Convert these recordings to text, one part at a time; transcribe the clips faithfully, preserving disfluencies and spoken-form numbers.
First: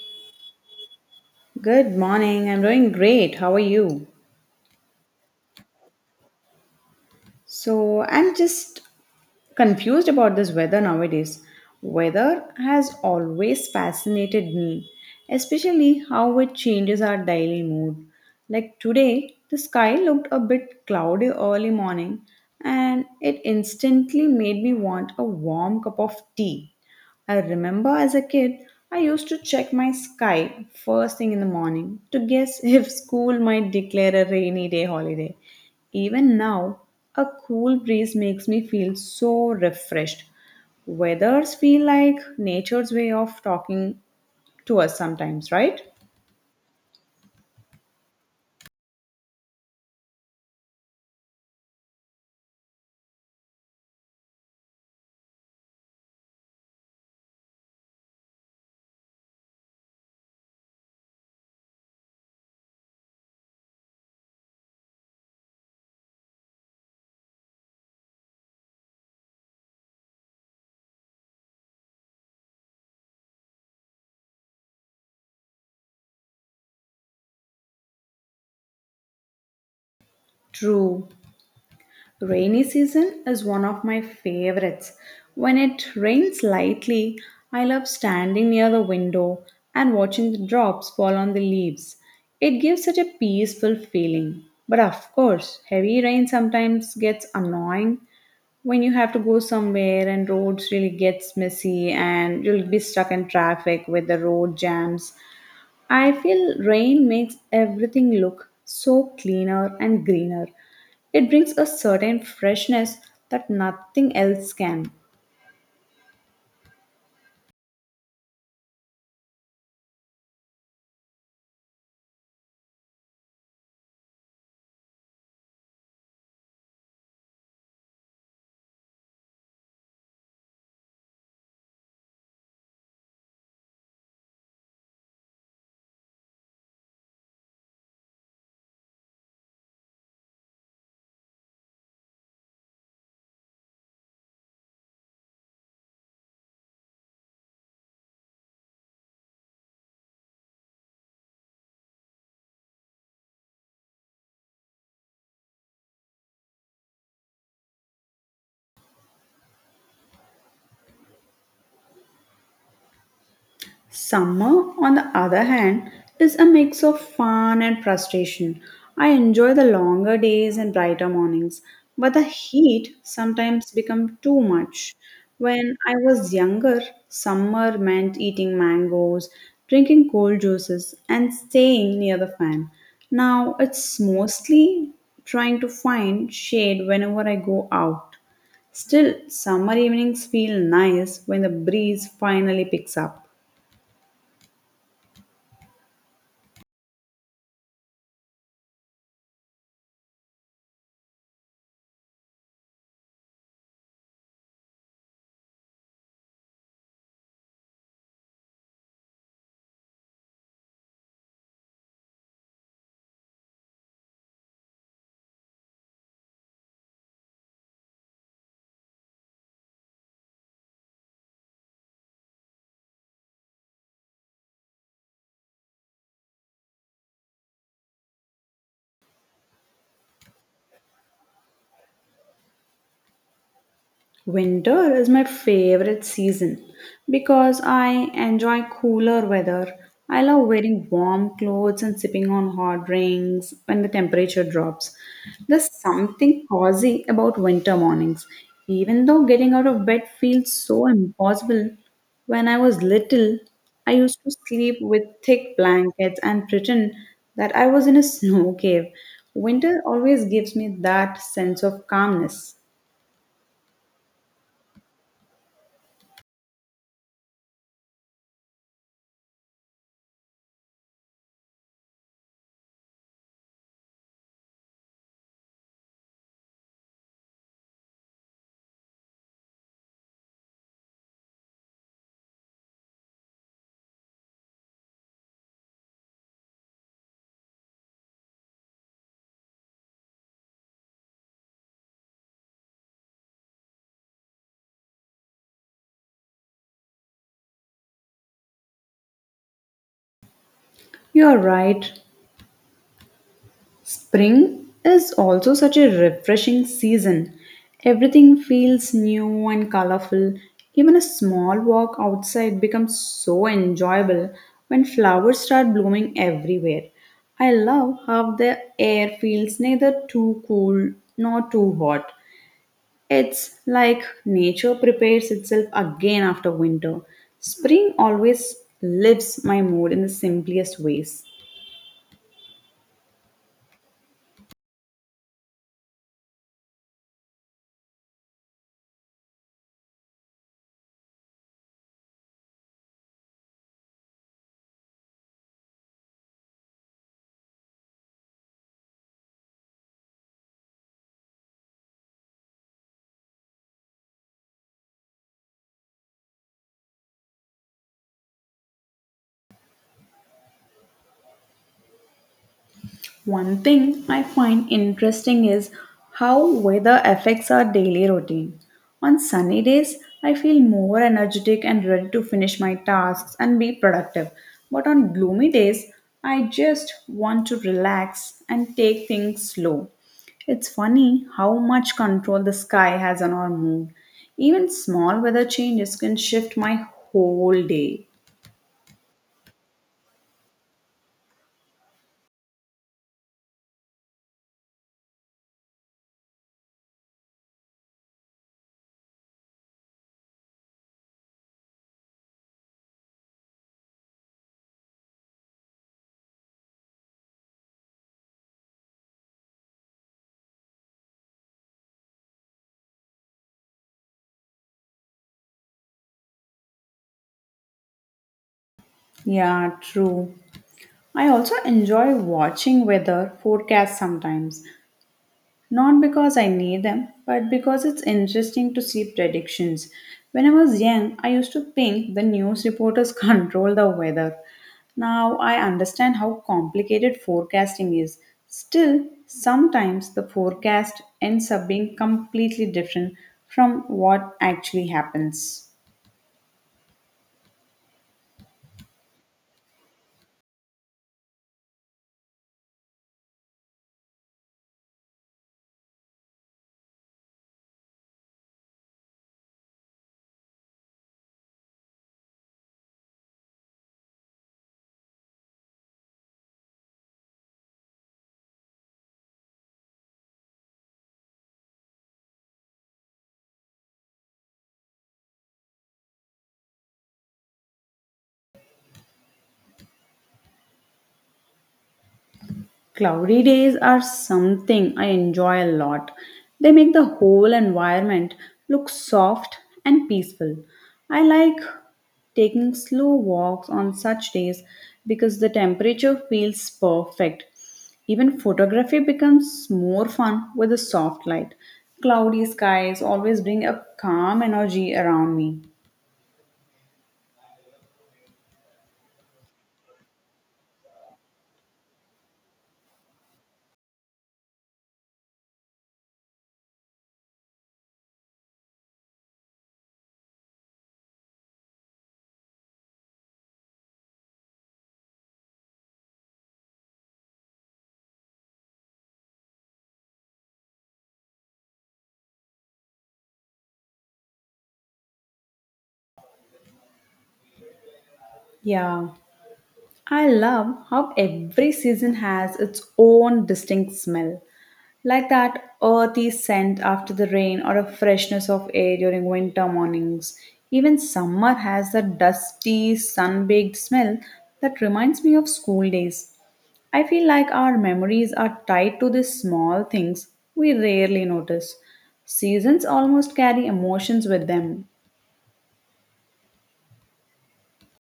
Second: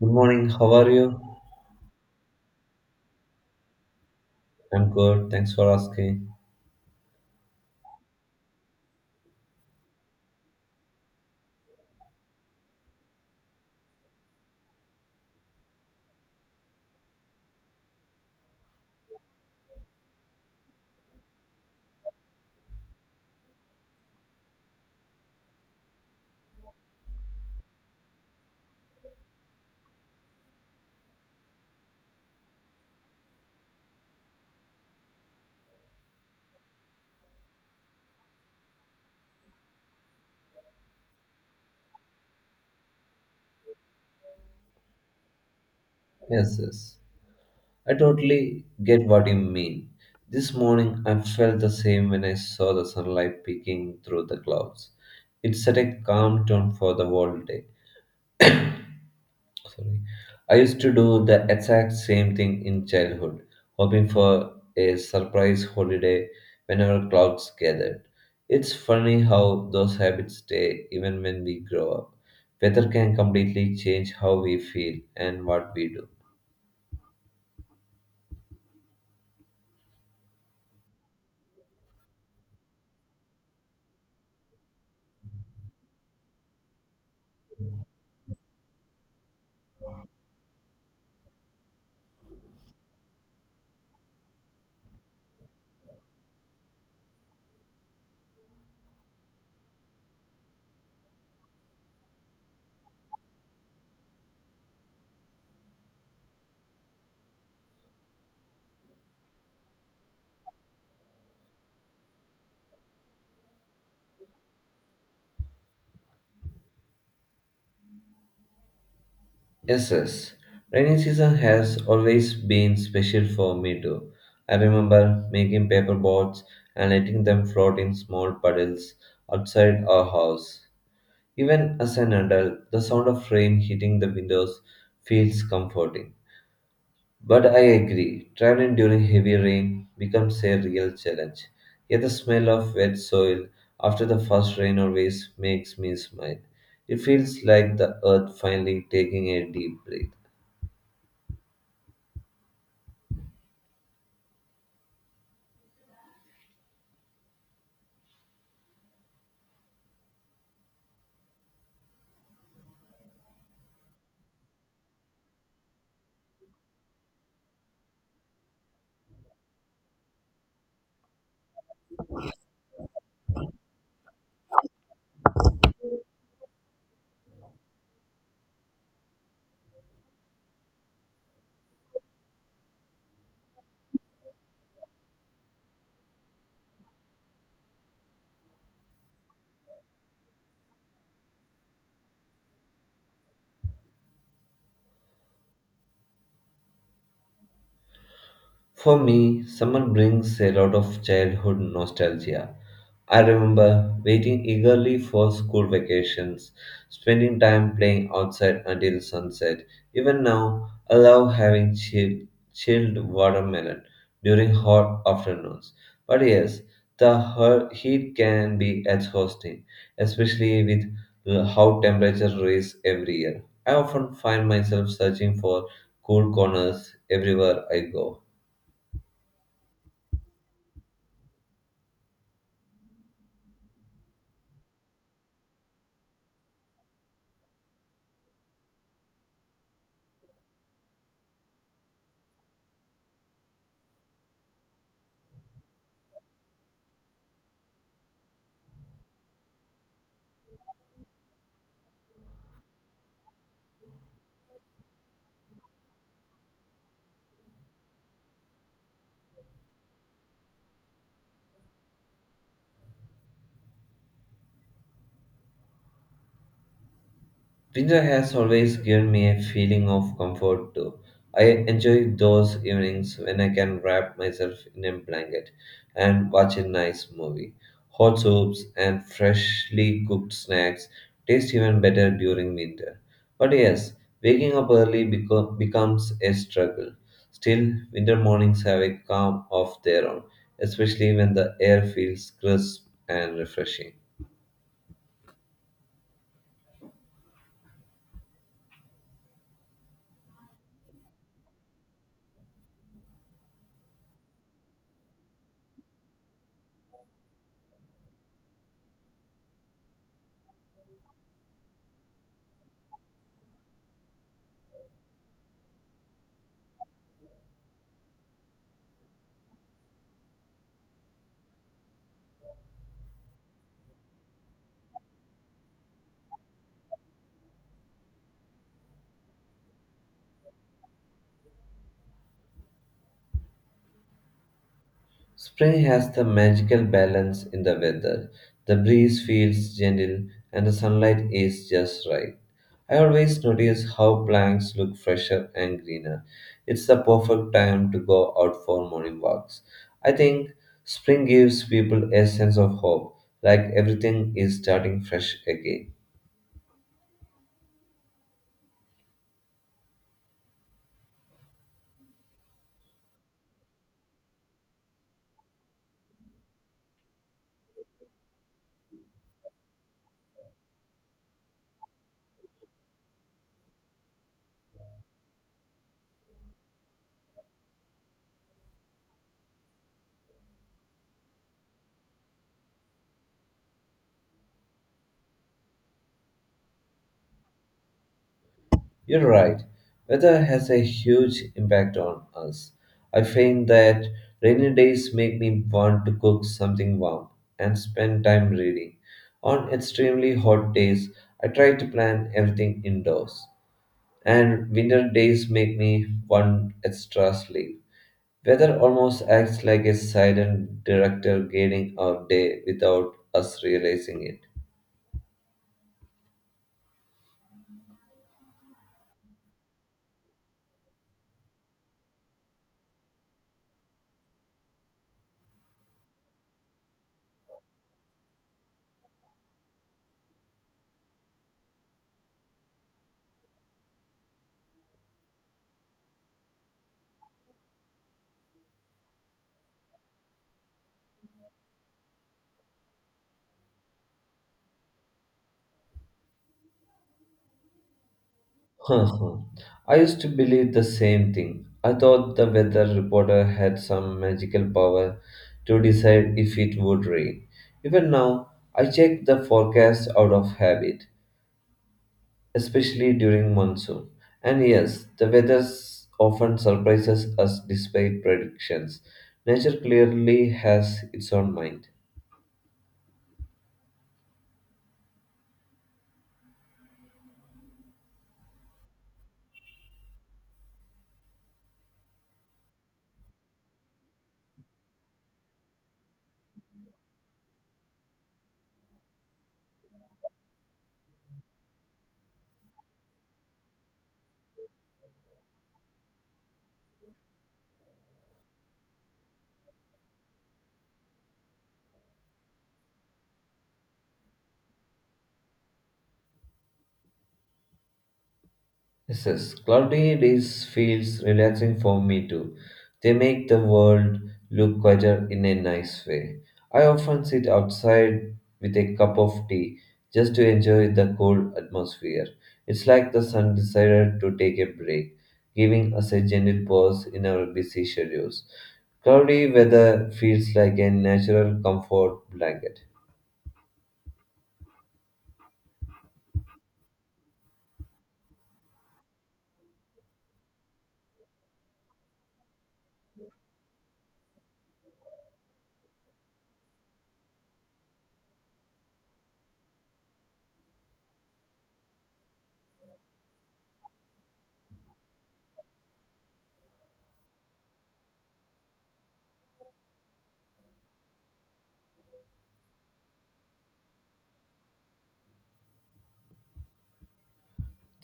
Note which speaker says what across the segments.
Speaker 1: Good morning, how are you?
Speaker 2: Good morning. I'm doing great. How are you?
Speaker 1: I'm good, thanks for asking.
Speaker 2: So, I'm just confused about this weather nowadays. Weather has always fascinated me, especially how it changes our daily mood. Like today, the sky looked a bit cloudy early morning and it instantly made me want a warm cup of tea. I remember as a kid, I used to check my sky first thing in the morning to guess if school might declare a rainy day holiday. Even now, a cool breeze makes me feel so refreshed. Weathers feel like nature's way of talking to us sometimes, right?
Speaker 1: Yes, yes. I totally get what you mean. This morning I felt the same when I saw the sunlight peeking through the clouds. It set a calm tone for the whole day. Sorry. I used to do the exact same thing in childhood, hoping for a surprise holiday whenever clouds gathered. It's funny how those habits stay even when we grow up. Weather can completely change how we feel and what we do.
Speaker 2: True. Rainy season is one of my favorites. When it rains lightly, I love standing near the window and watching the drops fall on the leaves. It gives such a peaceful feeling. But of course, heavy rain sometimes gets annoying when you have to go somewhere and roads really gets messy and you'll be stuck in traffic with the road jams. I feel rain makes everything look so cleaner and greener. It brings a certain freshness that nothing else can.
Speaker 1: Yes, yes. Rainy season has always been special for me too. I remember making paper boats and letting them float in small puddles outside our house. Even as an adult, the sound of rain hitting the windows feels comforting. But I agree, traveling during heavy rain becomes a real challenge. Yet the smell of wet soil after the first rain always makes me smile. It feels like the earth finally taking a deep breath.
Speaker 2: Summer, on the other hand, is a mix of fun and frustration. I enjoy the longer days and brighter mornings, but the heat sometimes becomes too much. When I was younger, summer meant eating mangoes, drinking cold juices, and staying near the fan. Now it's mostly trying to find shade whenever I go out. Still, summer evenings feel nice when the breeze finally picks up.
Speaker 1: For me, summer brings a lot of childhood nostalgia. I remember waiting eagerly for school vacations, spending time playing outside until sunset. Even now, I love having chill, chilled watermelon during hot afternoons. But yes, the hu- heat can be exhausting, especially with l- how temperatures rise every year. I often find myself searching for cool corners everywhere I go.
Speaker 2: Winter is my favorite season because I enjoy cooler weather. I love wearing warm clothes and sipping on hot drinks when the temperature drops. There's something cozy about winter mornings, even though getting out of bed feels so impossible. When I was little, I used to sleep with thick blankets and pretend that I was in a snow cave. Winter always gives me that sense of calmness.
Speaker 1: Winter has always given me a feeling of comfort too. I enjoy those evenings when I can wrap myself in a blanket and watch a nice movie. Hot soups and freshly cooked snacks taste even better during winter. But yes, waking up early beco- becomes a struggle. Still, winter mornings have a calm of their own, especially when the air feels crisp and refreshing.
Speaker 2: You're right. Spring is also such a refreshing season. Everything feels new and colorful. Even a small walk outside becomes so enjoyable when flowers start blooming everywhere. I love how the air feels neither too cool nor too hot. It's like nature prepares itself again after winter. Spring always lifts my mood in the simplest ways.
Speaker 1: Spring has the magical balance in the weather. The breeze feels gentle and the sunlight is just right. I always notice how plants look fresher and greener. It's the perfect time to go out for morning walks. I think spring gives people a sense of hope, like everything is starting fresh again.
Speaker 2: One thing I find interesting is how weather affects our daily routine. On sunny days, I feel more energetic and ready to finish my tasks and be productive. But on gloomy days, I just want to relax and take things slow. It's funny how much control the sky has on our mood. Even small weather changes can shift my whole day.
Speaker 1: You're right. Weather has a huge impact on us. I find that rainy days make me want to cook something warm and spend time reading. On extremely hot days, I try to plan everything indoors. And winter days make me want extra sleep. Weather almost acts like a silent director guiding our day without us realizing it.
Speaker 2: Yeah, true. I also enjoy watching weather forecasts sometimes, not because I need them, but because it's interesting to see predictions. When I was young, I used to think the news reporters control the weather. Now I understand how complicated forecasting is. Still, sometimes the forecast ends up being completely different from what actually happens.
Speaker 1: Huh I used to believe the same thing. I thought the weather reporter had some magical power to decide if it would rain. Even now, I check the forecast out of habit, especially during monsoon. And yes, the weather s- often surprises us despite predictions. Nature clearly has its own mind.
Speaker 2: Cloudy days are something I enjoy a lot. They make the whole environment look soft and peaceful. I like taking slow walks on such days because the temperature feels perfect. Even photography becomes more fun with a soft light. Cloudy skies always bring a calm energy around me.
Speaker 1: Yes, yes. Cloudy days feels relaxing for me too. They make the world look quieter in a nice way. I often sit outside with a cup of tea just to enjoy the cool atmosphere. It's like the sun decided to take a break, giving us a gentle pause in our busy schedules. Cloudy weather feels like a natural comfort blanket.
Speaker 2: Yeah, I love how every season has its own distinct smell. Like that earthy scent after the rain or a freshness of air during winter mornings. Even summer has a dusty, sun baked smell that reminds me of school days. I feel like our memories are tied to these small things we rarely notice. Seasons almost carry emotions with them.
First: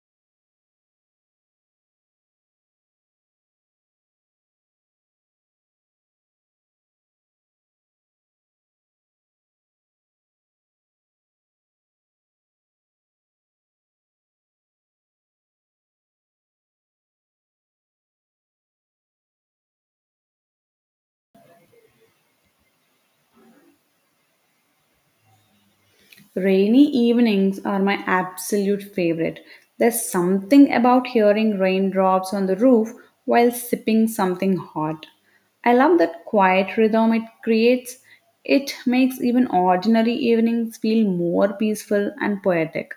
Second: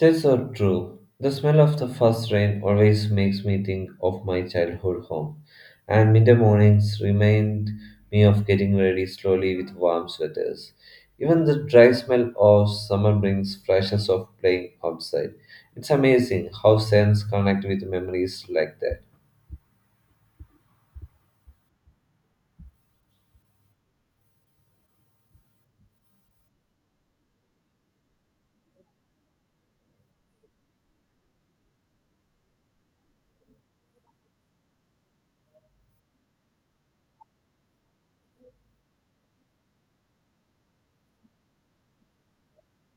Speaker 1: That's so true. The smell of the first rain always makes me think of my childhood home, and midday mornings remind me of getting ready slowly with warm sweaters. Even the dry smell of summer brings flashes of playing outside. It's amazing how scents connect with memories like that.
Speaker 2: Rainy evenings are my absolute favorite. There's something about hearing raindrops on the roof while sipping something hot. I love that quiet rhythm it creates. It makes even ordinary evenings feel more peaceful and poetic.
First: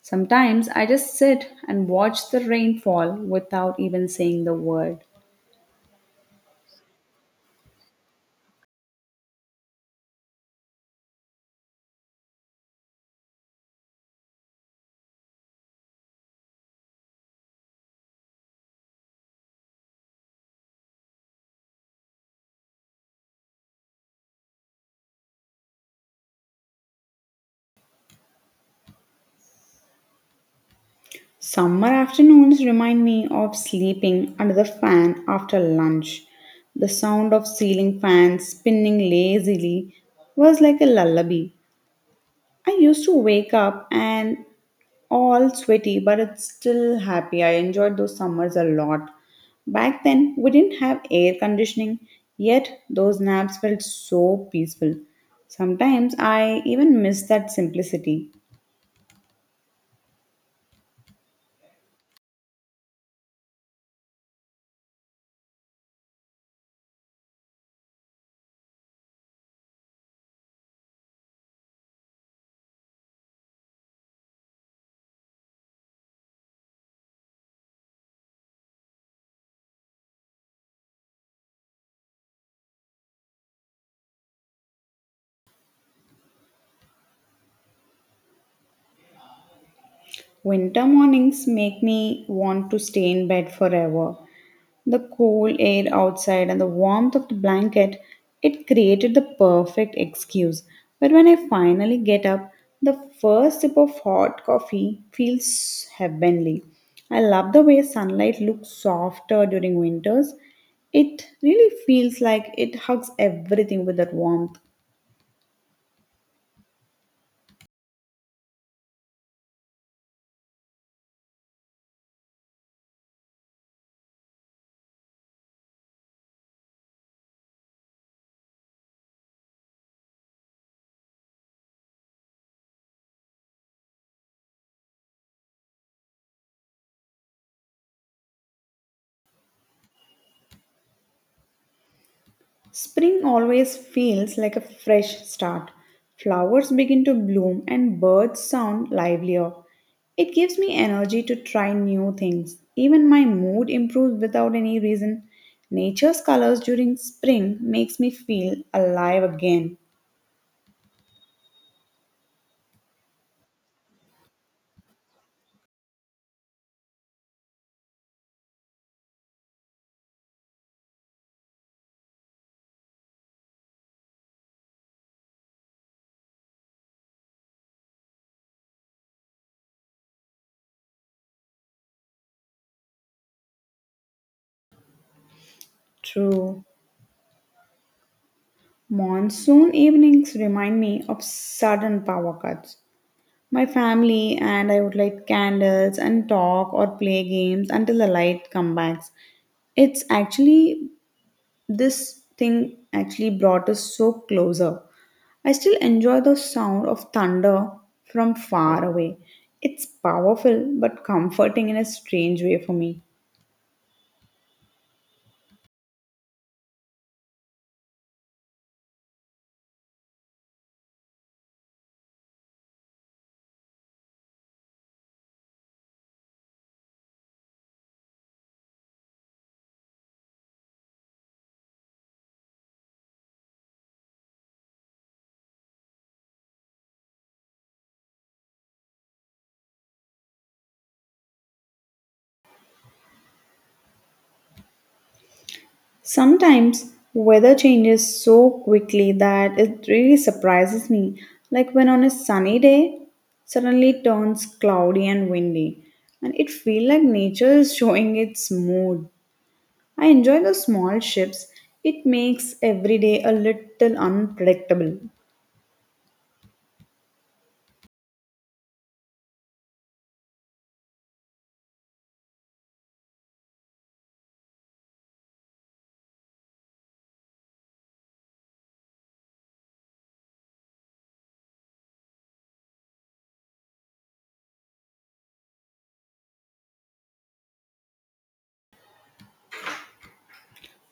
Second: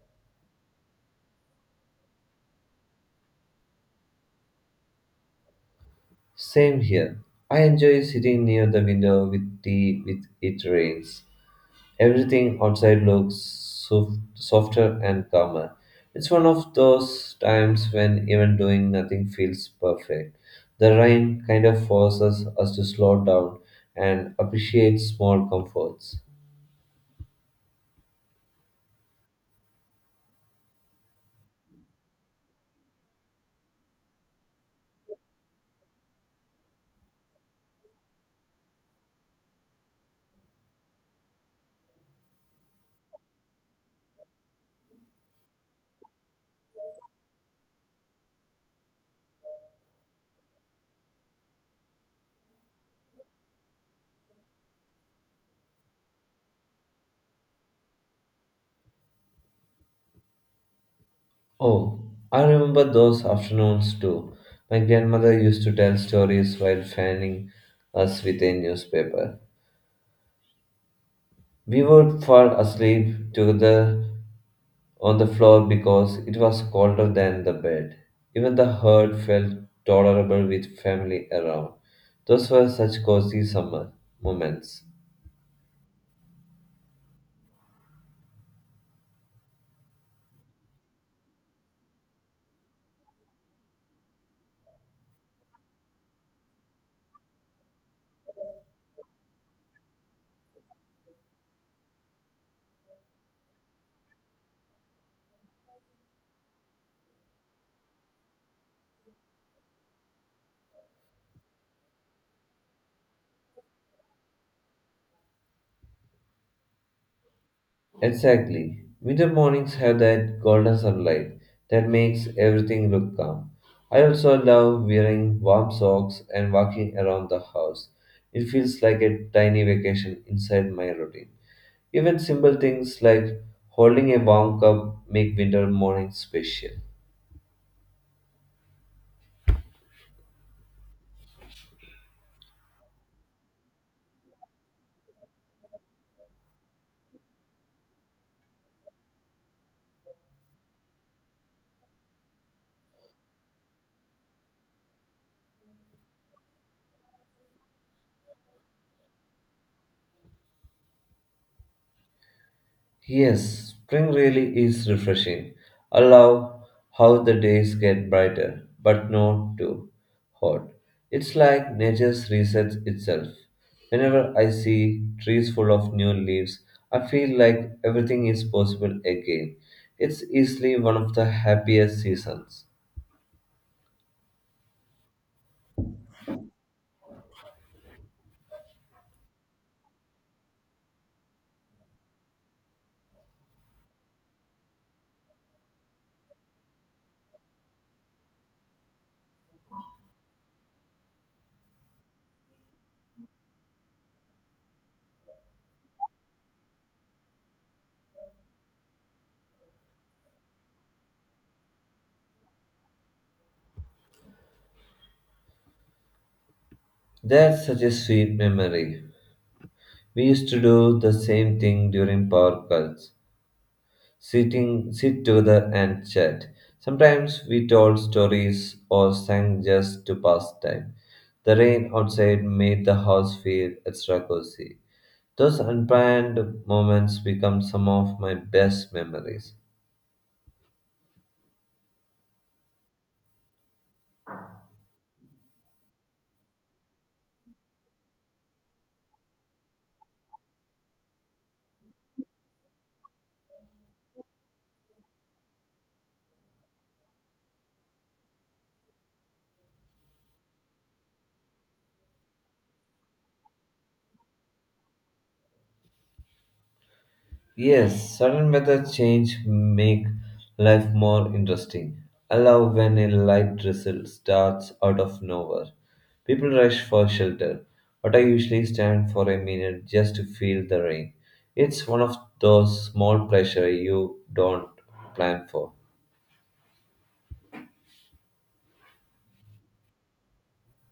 Speaker 2: Sometimes I just sit and watch the rain fall without even saying the word.
Speaker 1: Same here. I enjoy sitting near the window with tea with it rains. Everything outside looks sof- softer and calmer. It's one of those times when even doing nothing feels perfect. The rain kind of forces us to slow down and appreciate small comforts.
Speaker 2: Summer afternoons remind me of sleeping under the fan after lunch. The sound of ceiling fans spinning lazily was like a lullaby. I used to wake up and all sweaty, but it's still happy. I enjoyed those summers a lot. Back then, we didn't have air conditioning, yet those naps felt so peaceful. Sometimes I even miss that simplicity.
Speaker 1: Oh, I remember those afternoons too. My grandmother used to tell stories while fanning us with a newspaper. We would fall asleep together on the floor because it was colder than the bed. Even the herd felt tolerable with family around. Those were such cozy summer moments.
Speaker 2: Winter mornings make me want to stay in bed forever. The cool air outside and the warmth of the blanket, it created the perfect excuse. But when I finally get up, the first sip of hot coffee feels heavenly. I love the way sunlight looks softer during winters. It really feels like it hugs everything with that warmth.
Speaker 1: Exactly. Winter mornings have that golden sunlight that makes everything look calm. I also love wearing warm socks and walking around the house. It feels like a tiny vacation inside my routine. Even simple things like holding a warm cup make winter mornings special.
Speaker 2: Spring always feels like a fresh start. Flowers begin to bloom and birds sound livelier. It gives me energy to try new things. Even my mood improves without any reason. Nature's colors during spring makes me feel alive again.
Speaker 1: Yes, spring really is refreshing. I love how the days get brighter, but not too hot. It's like nature resets itself. Whenever I see trees full of new leaves, I feel like everything is possible again. It's easily one of the happiest seasons.
Speaker 2: True. Monsoon evenings remind me of sudden power cuts. My family and I would light candles and talk or play games until the light comes back. It's actually this thing actually brought us so closer. I still enjoy the sound of thunder from far away. It's powerful but comforting in a strange way for me.
Speaker 1: That's such a sweet memory. We used to do the same thing during power cuts. sitting sit together and chat. Sometimes we told stories or sang just to pass time. The rain outside made the house feel extra cozy. Those unplanned moments become some of my best memories.
Speaker 2: Sometimes weather changes so quickly that it really surprises me, like when on a sunny day suddenly turns cloudy and windy, and it feels like nature is showing its mood. I enjoy the small shifts it makes every day a little unpredictable.
Speaker 1: Yes, certain method change make life more interesting. I love when a light drizzle starts out of nowhere. People rush for shelter, but I usually stand for a minute just to feel the rain. It's one of those small pleasure you don't plan for.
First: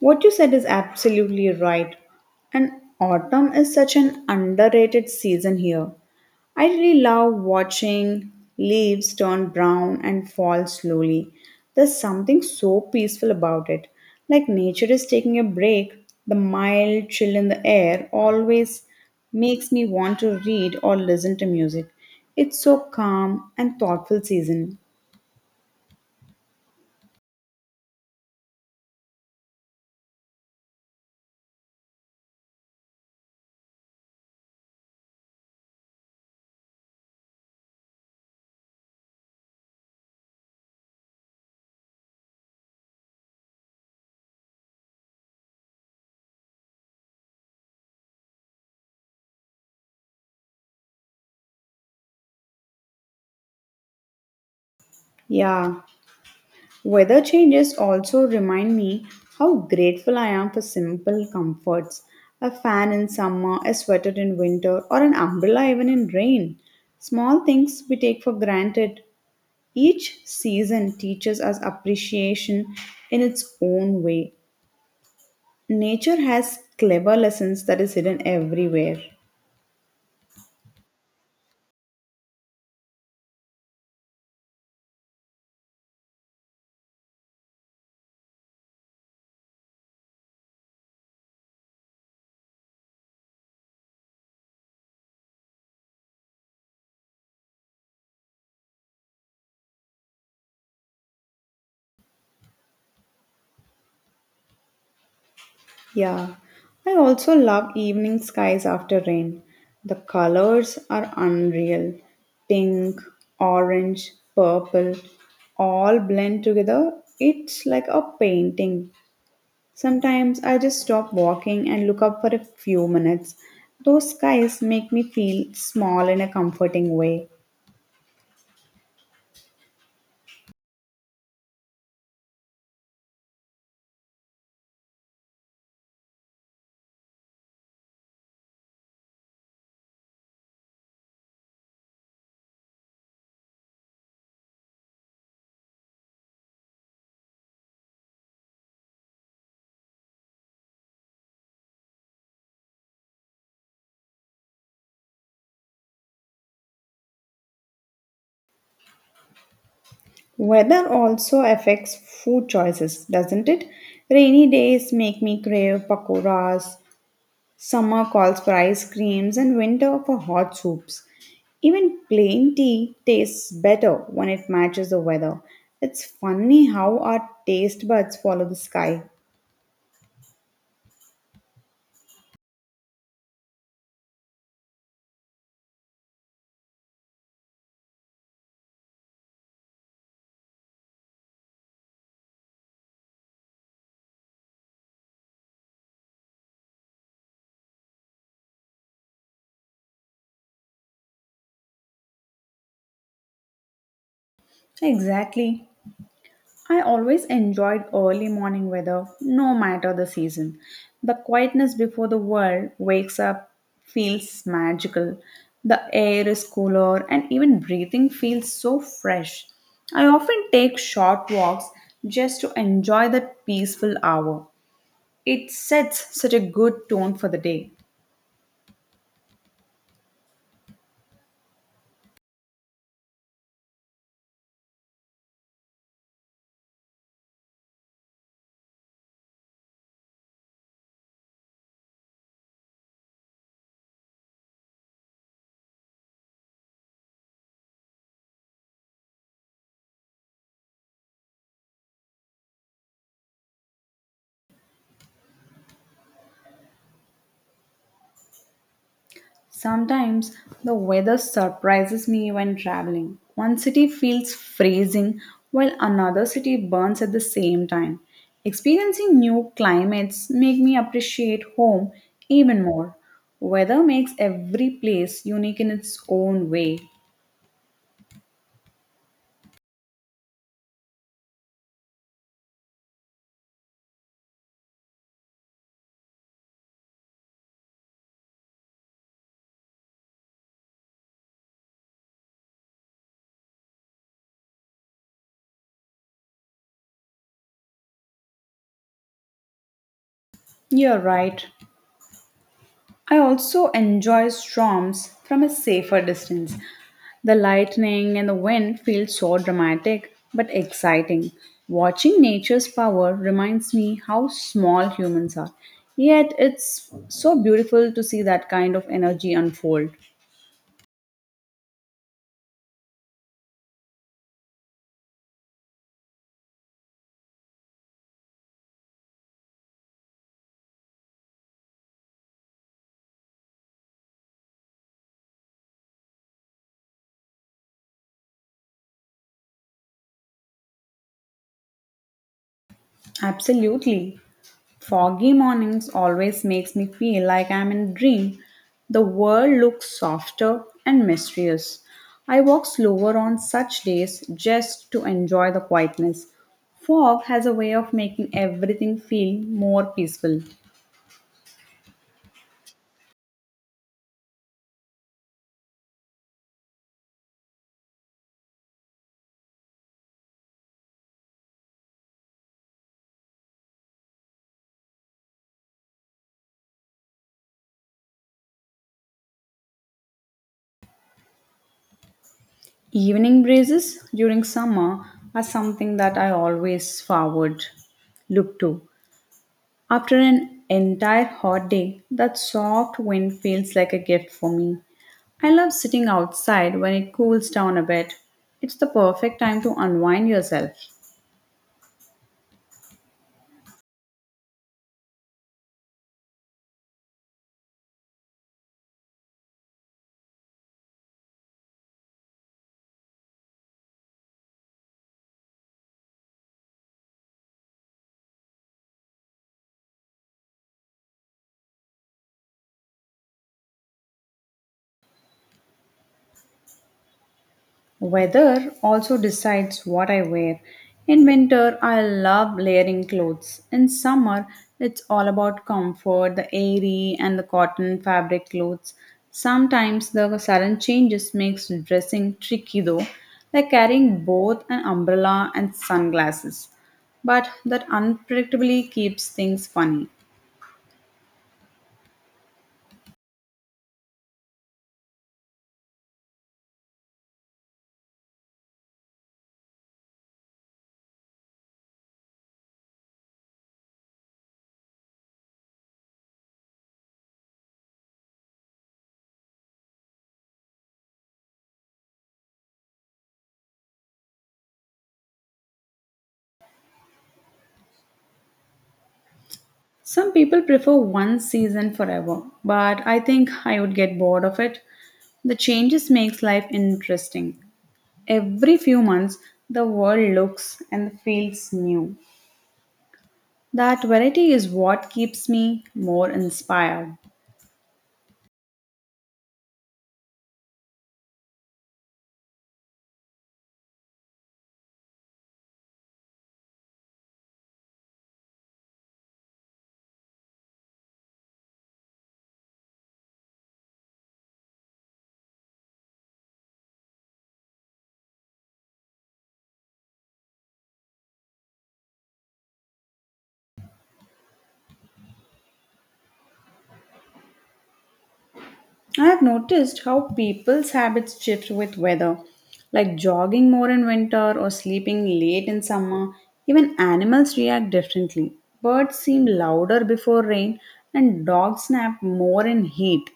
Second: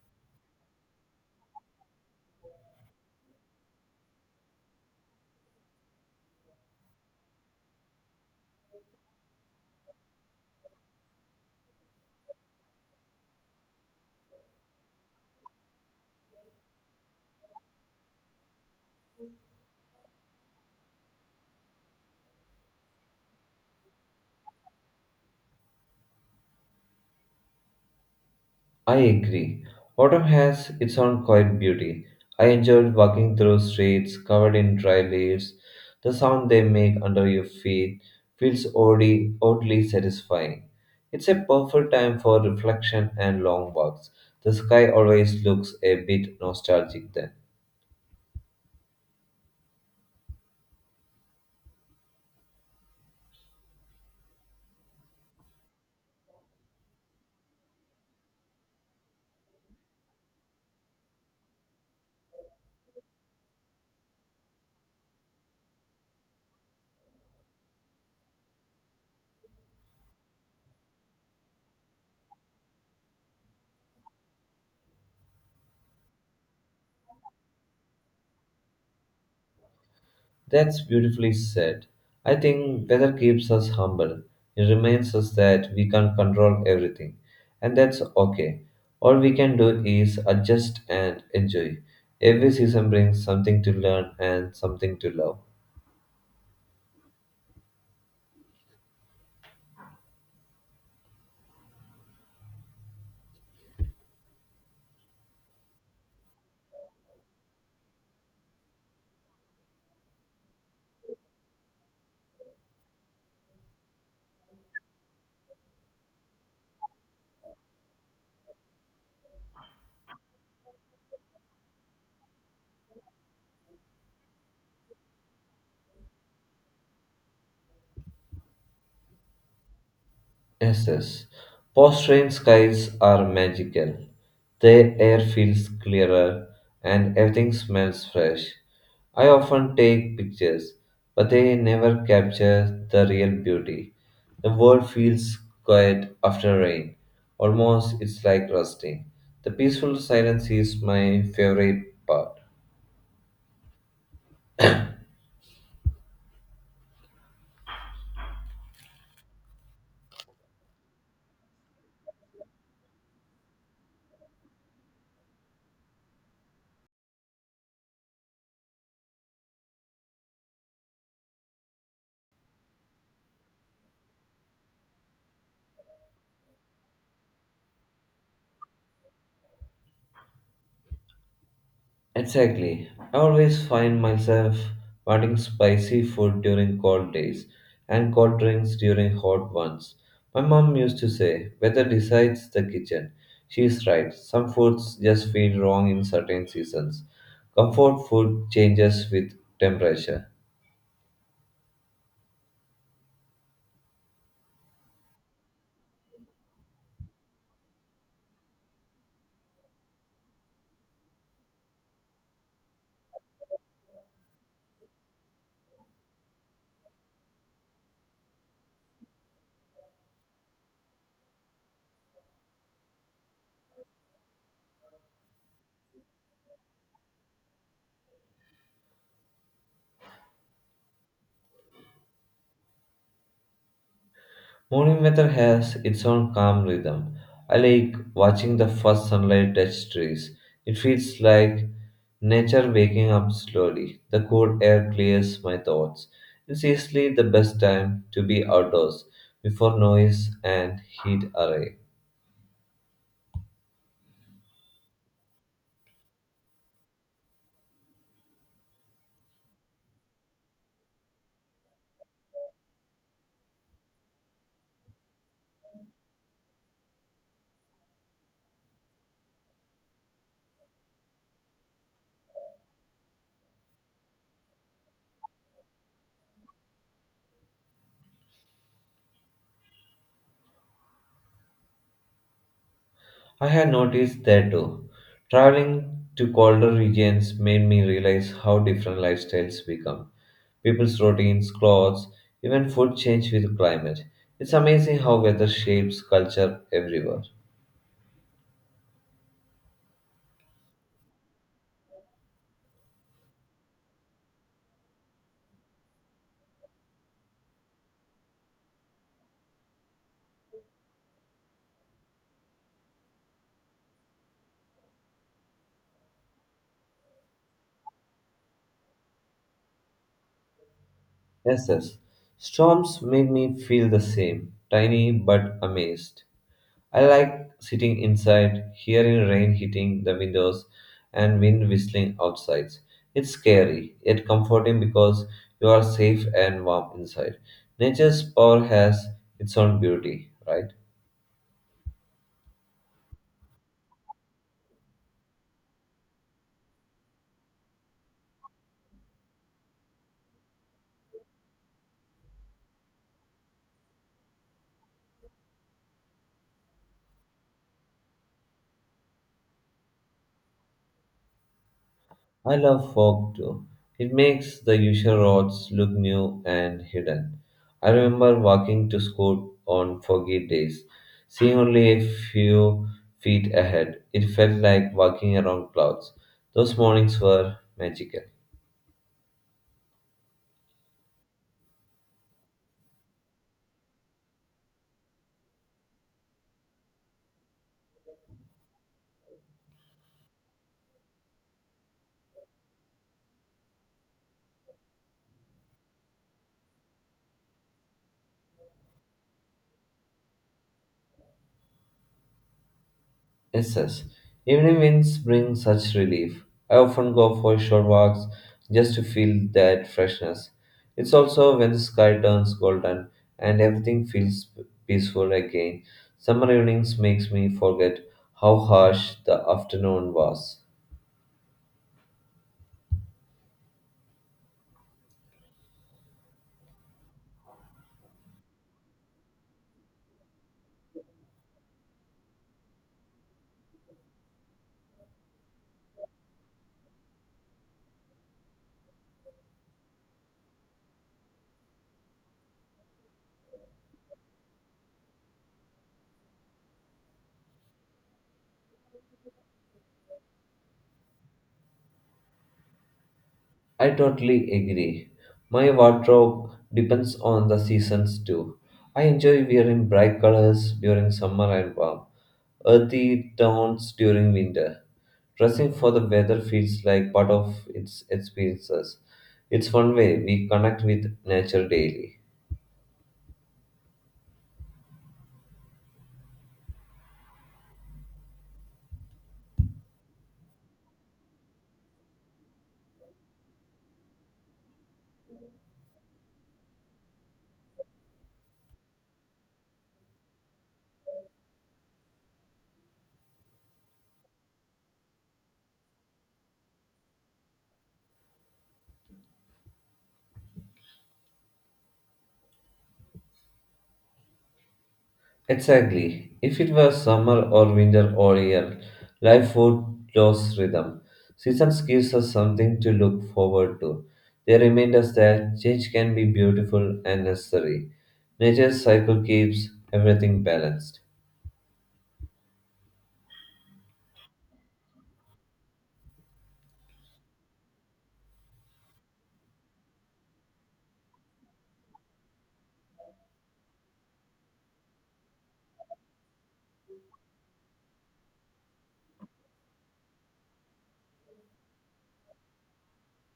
Speaker 2: What you said is absolutely right. And autumn is such an underrated season here. I really love watching leaves turn brown and fall slowly. There's something so peaceful about it. Like nature is taking a break, the mild chill in the air always makes me want to read or listen to music. It's so calm and thoughtful season.
Speaker 1: I agree. Autumn has its own quiet beauty. I enjoyed walking through streets covered in dry leaves. The sound they make under your feet feels oddly, oddly satisfying. It's a perfect time for reflection and long walks. The sky always looks a bit nostalgic then.
Speaker 2: Yeah. Weather changes also remind me how grateful I am for simple comforts, a fan in summer, a sweater in winter, or an umbrella even in rain. Small things we take for granted. Each season teaches us appreciation in its own way. Nature has clever lessons that is hidden everywhere.
Speaker 1: That's beautifully said. I think weather keeps us humble. It reminds us that we can't control everything, and that's okay. All we can do is adjust and enjoy. Every season brings something to learn and something to love.
Speaker 2: Yeah, I also love evening skies after rain. The colors are unreal. Pink, orange, purple, all blend together. It's like a painting. Sometimes I just stop walking and look up for a few minutes. Those skies make me feel small in a comforting way.
Speaker 1: Yes, yes. Post rain skies are magical. The air feels clearer and everything smells fresh. I often take pictures, but they never capture the real beauty. The world feels quiet after rain. Almost it's like resting. The peaceful silence is my favorite part.
Speaker 2: Weather also affects food choices, doesn't it? Rainy days make me crave pakoras, summer calls for ice creams and winter for hot soups. Even plain tea tastes better when it matches the weather. It's funny how our taste buds follow the sky.
Speaker 1: Exactly. I always find myself wanting spicy food during cold days and cold drinks during hot ones. My mom used to say, weather decides the kitchen. She's right. Some foods just feel wrong in certain seasons. Comfort food changes with temperature.
Speaker 2: Exactly. I always enjoyed early morning weather, no matter the season. The quietness before the world wakes up feels magical. The air is cooler, and even breathing feels so fresh. I often take short walks just to enjoy that peaceful hour. It sets such a good tone for the day.
Speaker 1: Morning weather has its own calm rhythm. I like watching the first sunlight touch trees. It feels like nature waking up slowly. The cool air clears my thoughts. It's easily the best time to be outdoors before noise and heat arrive.
Speaker 2: Sometimes the weather surprises me when traveling. One city feels freezing while another city burns at the same time. Experiencing new climates make me appreciate home even more. Weather makes every place unique in its own way.
Speaker 1: I had noticed that too. Traveling to colder regions made me realize how different lifestyles become. People's routines, clothes, even food change with climate. It's amazing how weather shapes culture everywhere.
Speaker 2: You're right. I also enjoy storms from a safer distance. The lightning and the wind feel so dramatic but exciting. Watching nature's power reminds me how small humans are. Yet it's so beautiful to see that kind of energy unfold.
Speaker 1: Yes, yes. Storms made me feel the same, tiny but amazed. I like sitting inside, hearing rain hitting the windows and wind whistling outside. It's scary, yet comforting because you are safe and warm inside. Nature's power has its own beauty, right?
Speaker 2: Absolutely. Foggy mornings always makes me feel like I'm in a dream. The world looks softer and mysterious. I walk slower on such days just to enjoy the quietness. Fog has a way of making everything feel more peaceful.
Speaker 1: I love fog too. It makes the usual roads look new and hidden. I remember walking to school on foggy days, seeing only a few feet ahead. It felt like walking around clouds. Those mornings were magical.
Speaker 2: Evening breezes during summer are something that I always forward look to. After an entire hot day, that soft wind feels like a gift for me. I love sitting outside when it cools down a bit. It's the perfect time to unwind yourself.
Speaker 1: Yes, yes. Evening winds bring such relief. I often go for short walks just to feel that freshness. It's also when the sky turns golden and everything feels peaceful again. Summer evenings makes me forget how harsh the afternoon was.
Speaker 2: Weather also decides what I wear. In winter, I love layering clothes. In summer, it's all about comfort, the airy and the cotton fabric clothes. Sometimes the sudden changes makes dressing tricky though, like carrying both an umbrella and sunglasses. But that unpredictably keeps things funny.
Speaker 1: I totally agree. My wardrobe depends on the seasons too. I enjoy wearing bright colors during summer and warm, earthy tones during winter. Dressing for the weather feels like part of its experiences. It's one way we connect with nature daily.
Speaker 2: Some people prefer one season forever, but I think I would get bored of it. The changes makes life interesting. Every few months the world looks and feels new. That variety is what keeps me more inspired.
Speaker 1: Exactly. If it was summer or winter or year, life would lose rhythm. Seasons gives us something to look forward to. They remind us that change can be beautiful and necessary. Nature's cycle keeps everything balanced.
Speaker 2: I have noticed how people's habits shift with weather, like jogging more in winter or sleeping late in summer. Even animals react differently. Birds seem louder before rain, and dogs snap more in heat.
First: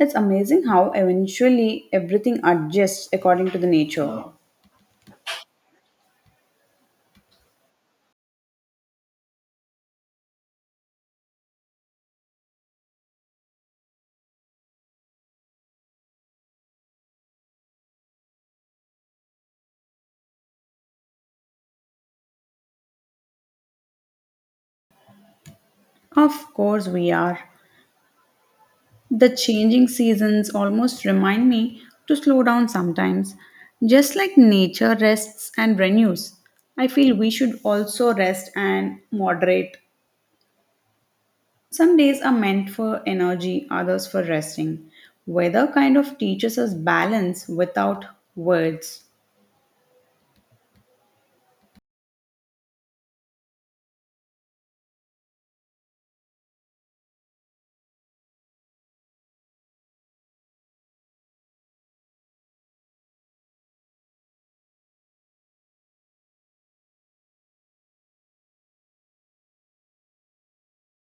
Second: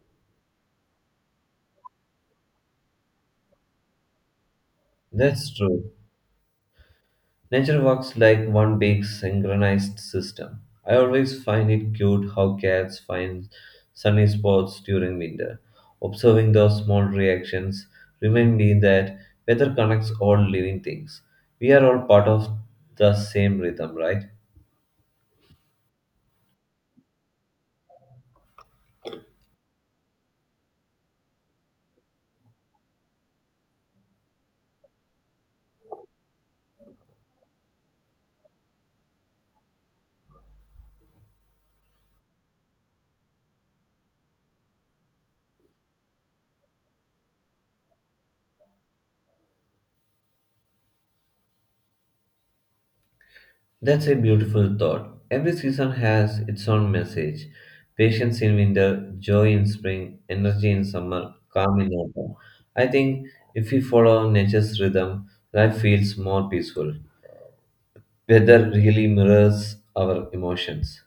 Speaker 2: It's amazing how eventually everything adjusts according to the nature.
Speaker 1: That's true. Nature works like one big synchronized system. I always find it cute how cats find sunny spots during winter. Observing those small reactions remind me that weather connects all living things. We are all part of the same rhythm, right?
Speaker 2: Of course, we are. The changing seasons almost remind me to slow down sometimes. Just like nature rests and renews, I feel we should also rest and moderate. Some days are meant for energy, others for resting. Weather kind of teaches us balance without words.
Speaker 1: That's a beautiful thought. Every season has its own message. Patience in winter, joy in spring, energy in summer, calm in autumn. I think if we follow nature's rhythm, life feels more peaceful. Weather really mirrors our emotions.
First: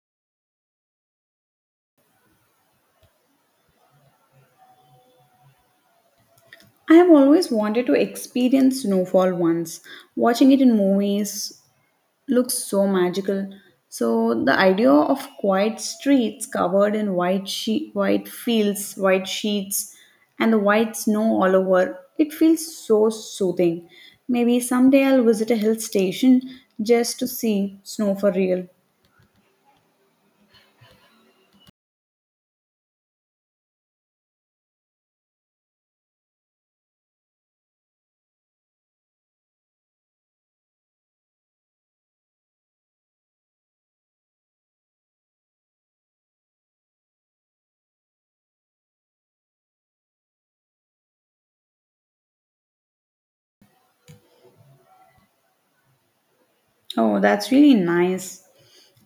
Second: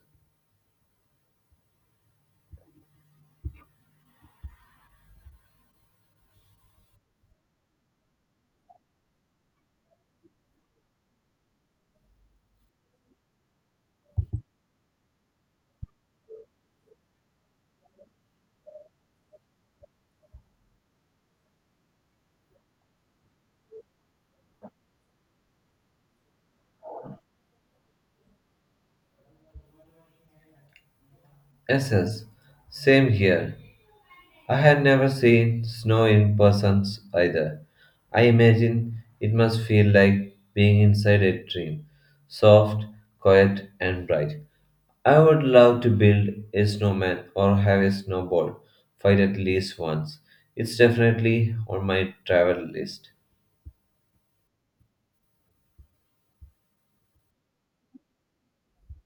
Speaker 2: I have always wanted to experience snowfall once. Watching it in movies looks so magical. So the idea of quiet streets covered in white she- white fields, white sheets, and the white snow all over, it feels so soothing. Maybe someday I'll visit a hill station just to see snow for real.
Speaker 1: Yes, yes. Same here. I had never seen snow in persons either. I imagine it must feel like being inside a dream, soft, quiet, and bright. I would love to build a snowman or have a snowball fight at least once. It's definitely on my travel list.
Speaker 2: Oh, that's really nice.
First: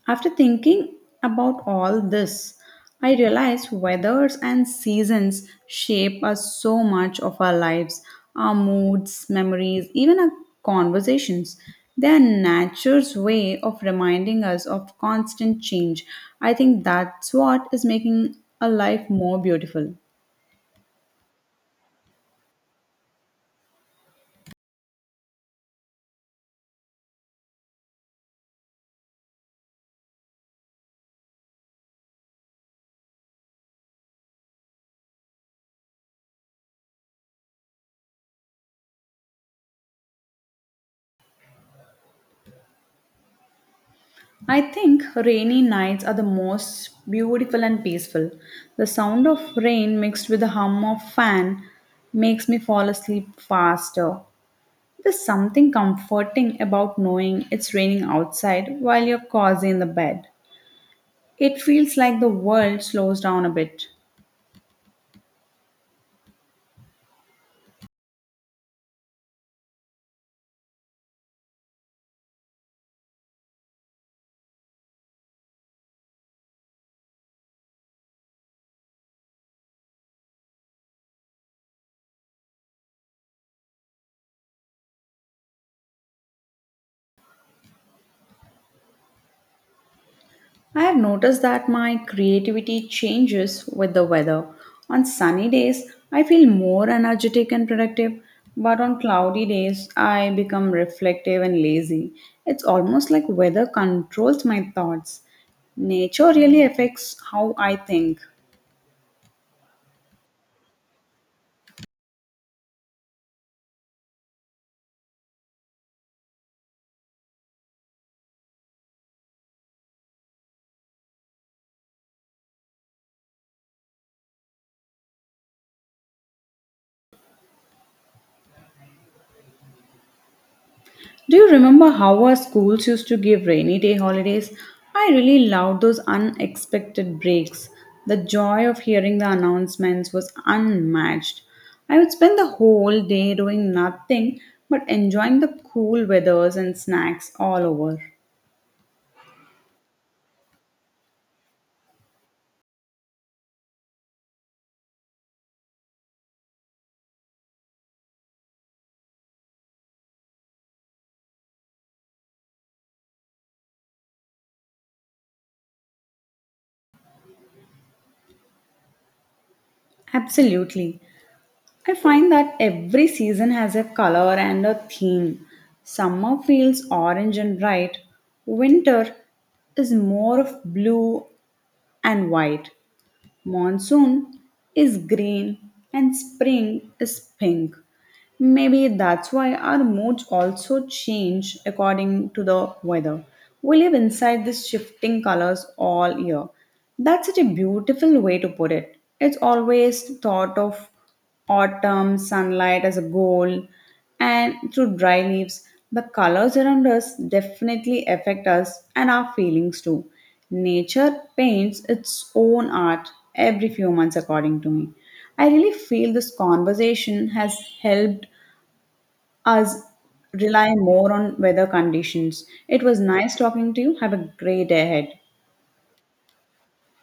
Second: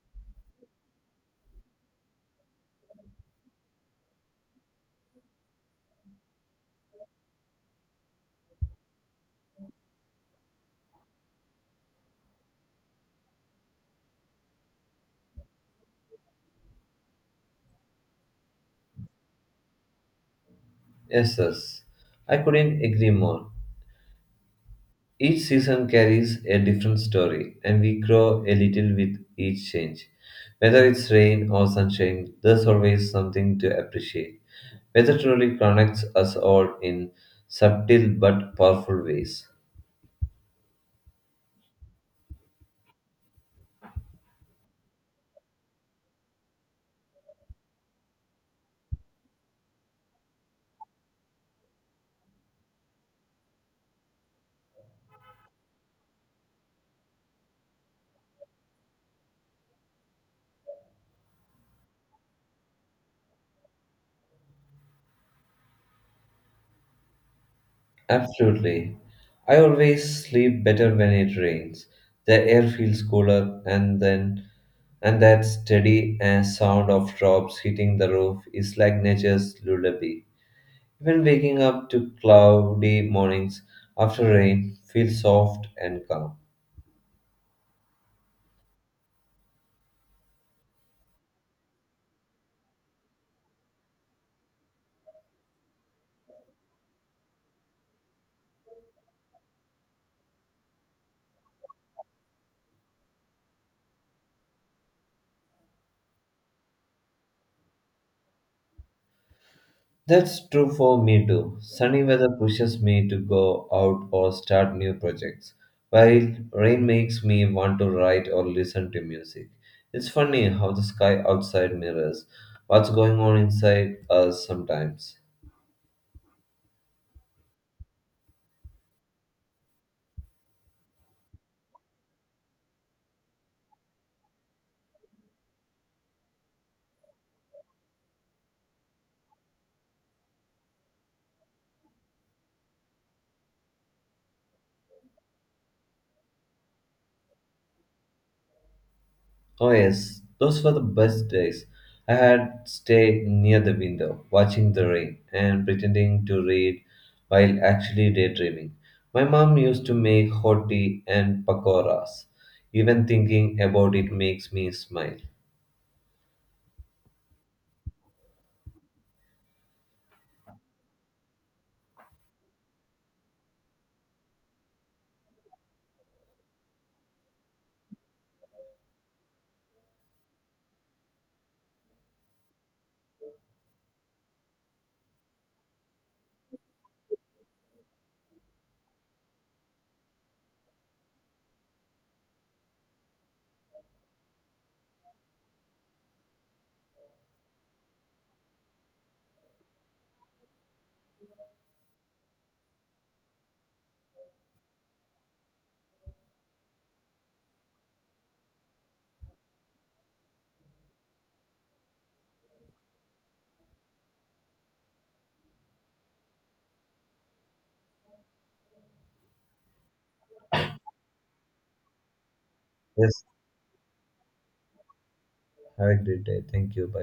Speaker 2: After thinking about all this, I realize weathers and seasons shape us so much of our lives, our moods, memories, even our conversations. They are nature's way of reminding us of constant change. I think that's what is making a life more beautiful.
Speaker 1: Yes, yes. I couldn't agree more. Each season carries a different story, and we grow a little with each change. Whether it's rain or sunshine, there's always something to appreciate. Weather truly connects us all in subtle but powerful ways.
Speaker 2: I think rainy nights are the most beautiful and peaceful. The sound of rain mixed with the hum of fan makes me fall asleep faster. There's something comforting about knowing it's raining outside while you're cozy in the bed. It feels like the world slows down a bit.
Speaker 1: Absolutely. I always sleep better when it rains. The air feels cooler and then and that steady uh, sound of drops hitting the roof is like nature's lullaby. Even waking up to cloudy mornings after rain feels soft and calm.
Speaker 2: I have noticed that my creativity changes with the weather. On sunny days, I feel more energetic and productive, but on cloudy days, I become reflective and lazy. It's almost like weather controls my thoughts. Nature really affects how I think.
Speaker 1: That's true for me too. Sunny weather pushes me to go out or start new projects, while rain makes me want to write or listen to music. It's funny how the sky outside mirrors what's going on inside us sometimes.
Speaker 2: Do you remember how our schools used to give rainy day holidays? I really loved those unexpected breaks. The joy of hearing the announcements was unmatched. I would spend the whole day doing nothing but enjoying the cool weathers and snacks all over.
Speaker 1: Oh yes, those were the best days. I had stayed near the window, watching the rain and pretending to read while actually daydreaming. My mom used to make hot tea and pakoras. Even thinking about it makes me smile.
Speaker 2: Absolutely. I find that every season has a color and a theme. Summer feels orange and bright, winter is more of blue and white. Monsoon is green and spring is pink. Maybe that's why our moods also change according to the weather. We live inside these shifting colors all year. That's such a beautiful way to put it. It's always thought of autumn sunlight as a goal, and through dry leaves, the colors around us definitely affect us and our feelings too. Nature paints its own art every few months, according to me. I really feel this conversation has helped us rely more on weather conditions. It was
Speaker 1: Yes,
Speaker 2: nice talking to you. Have a great day ahead.
Speaker 1: have a great day. Thank you. Bye.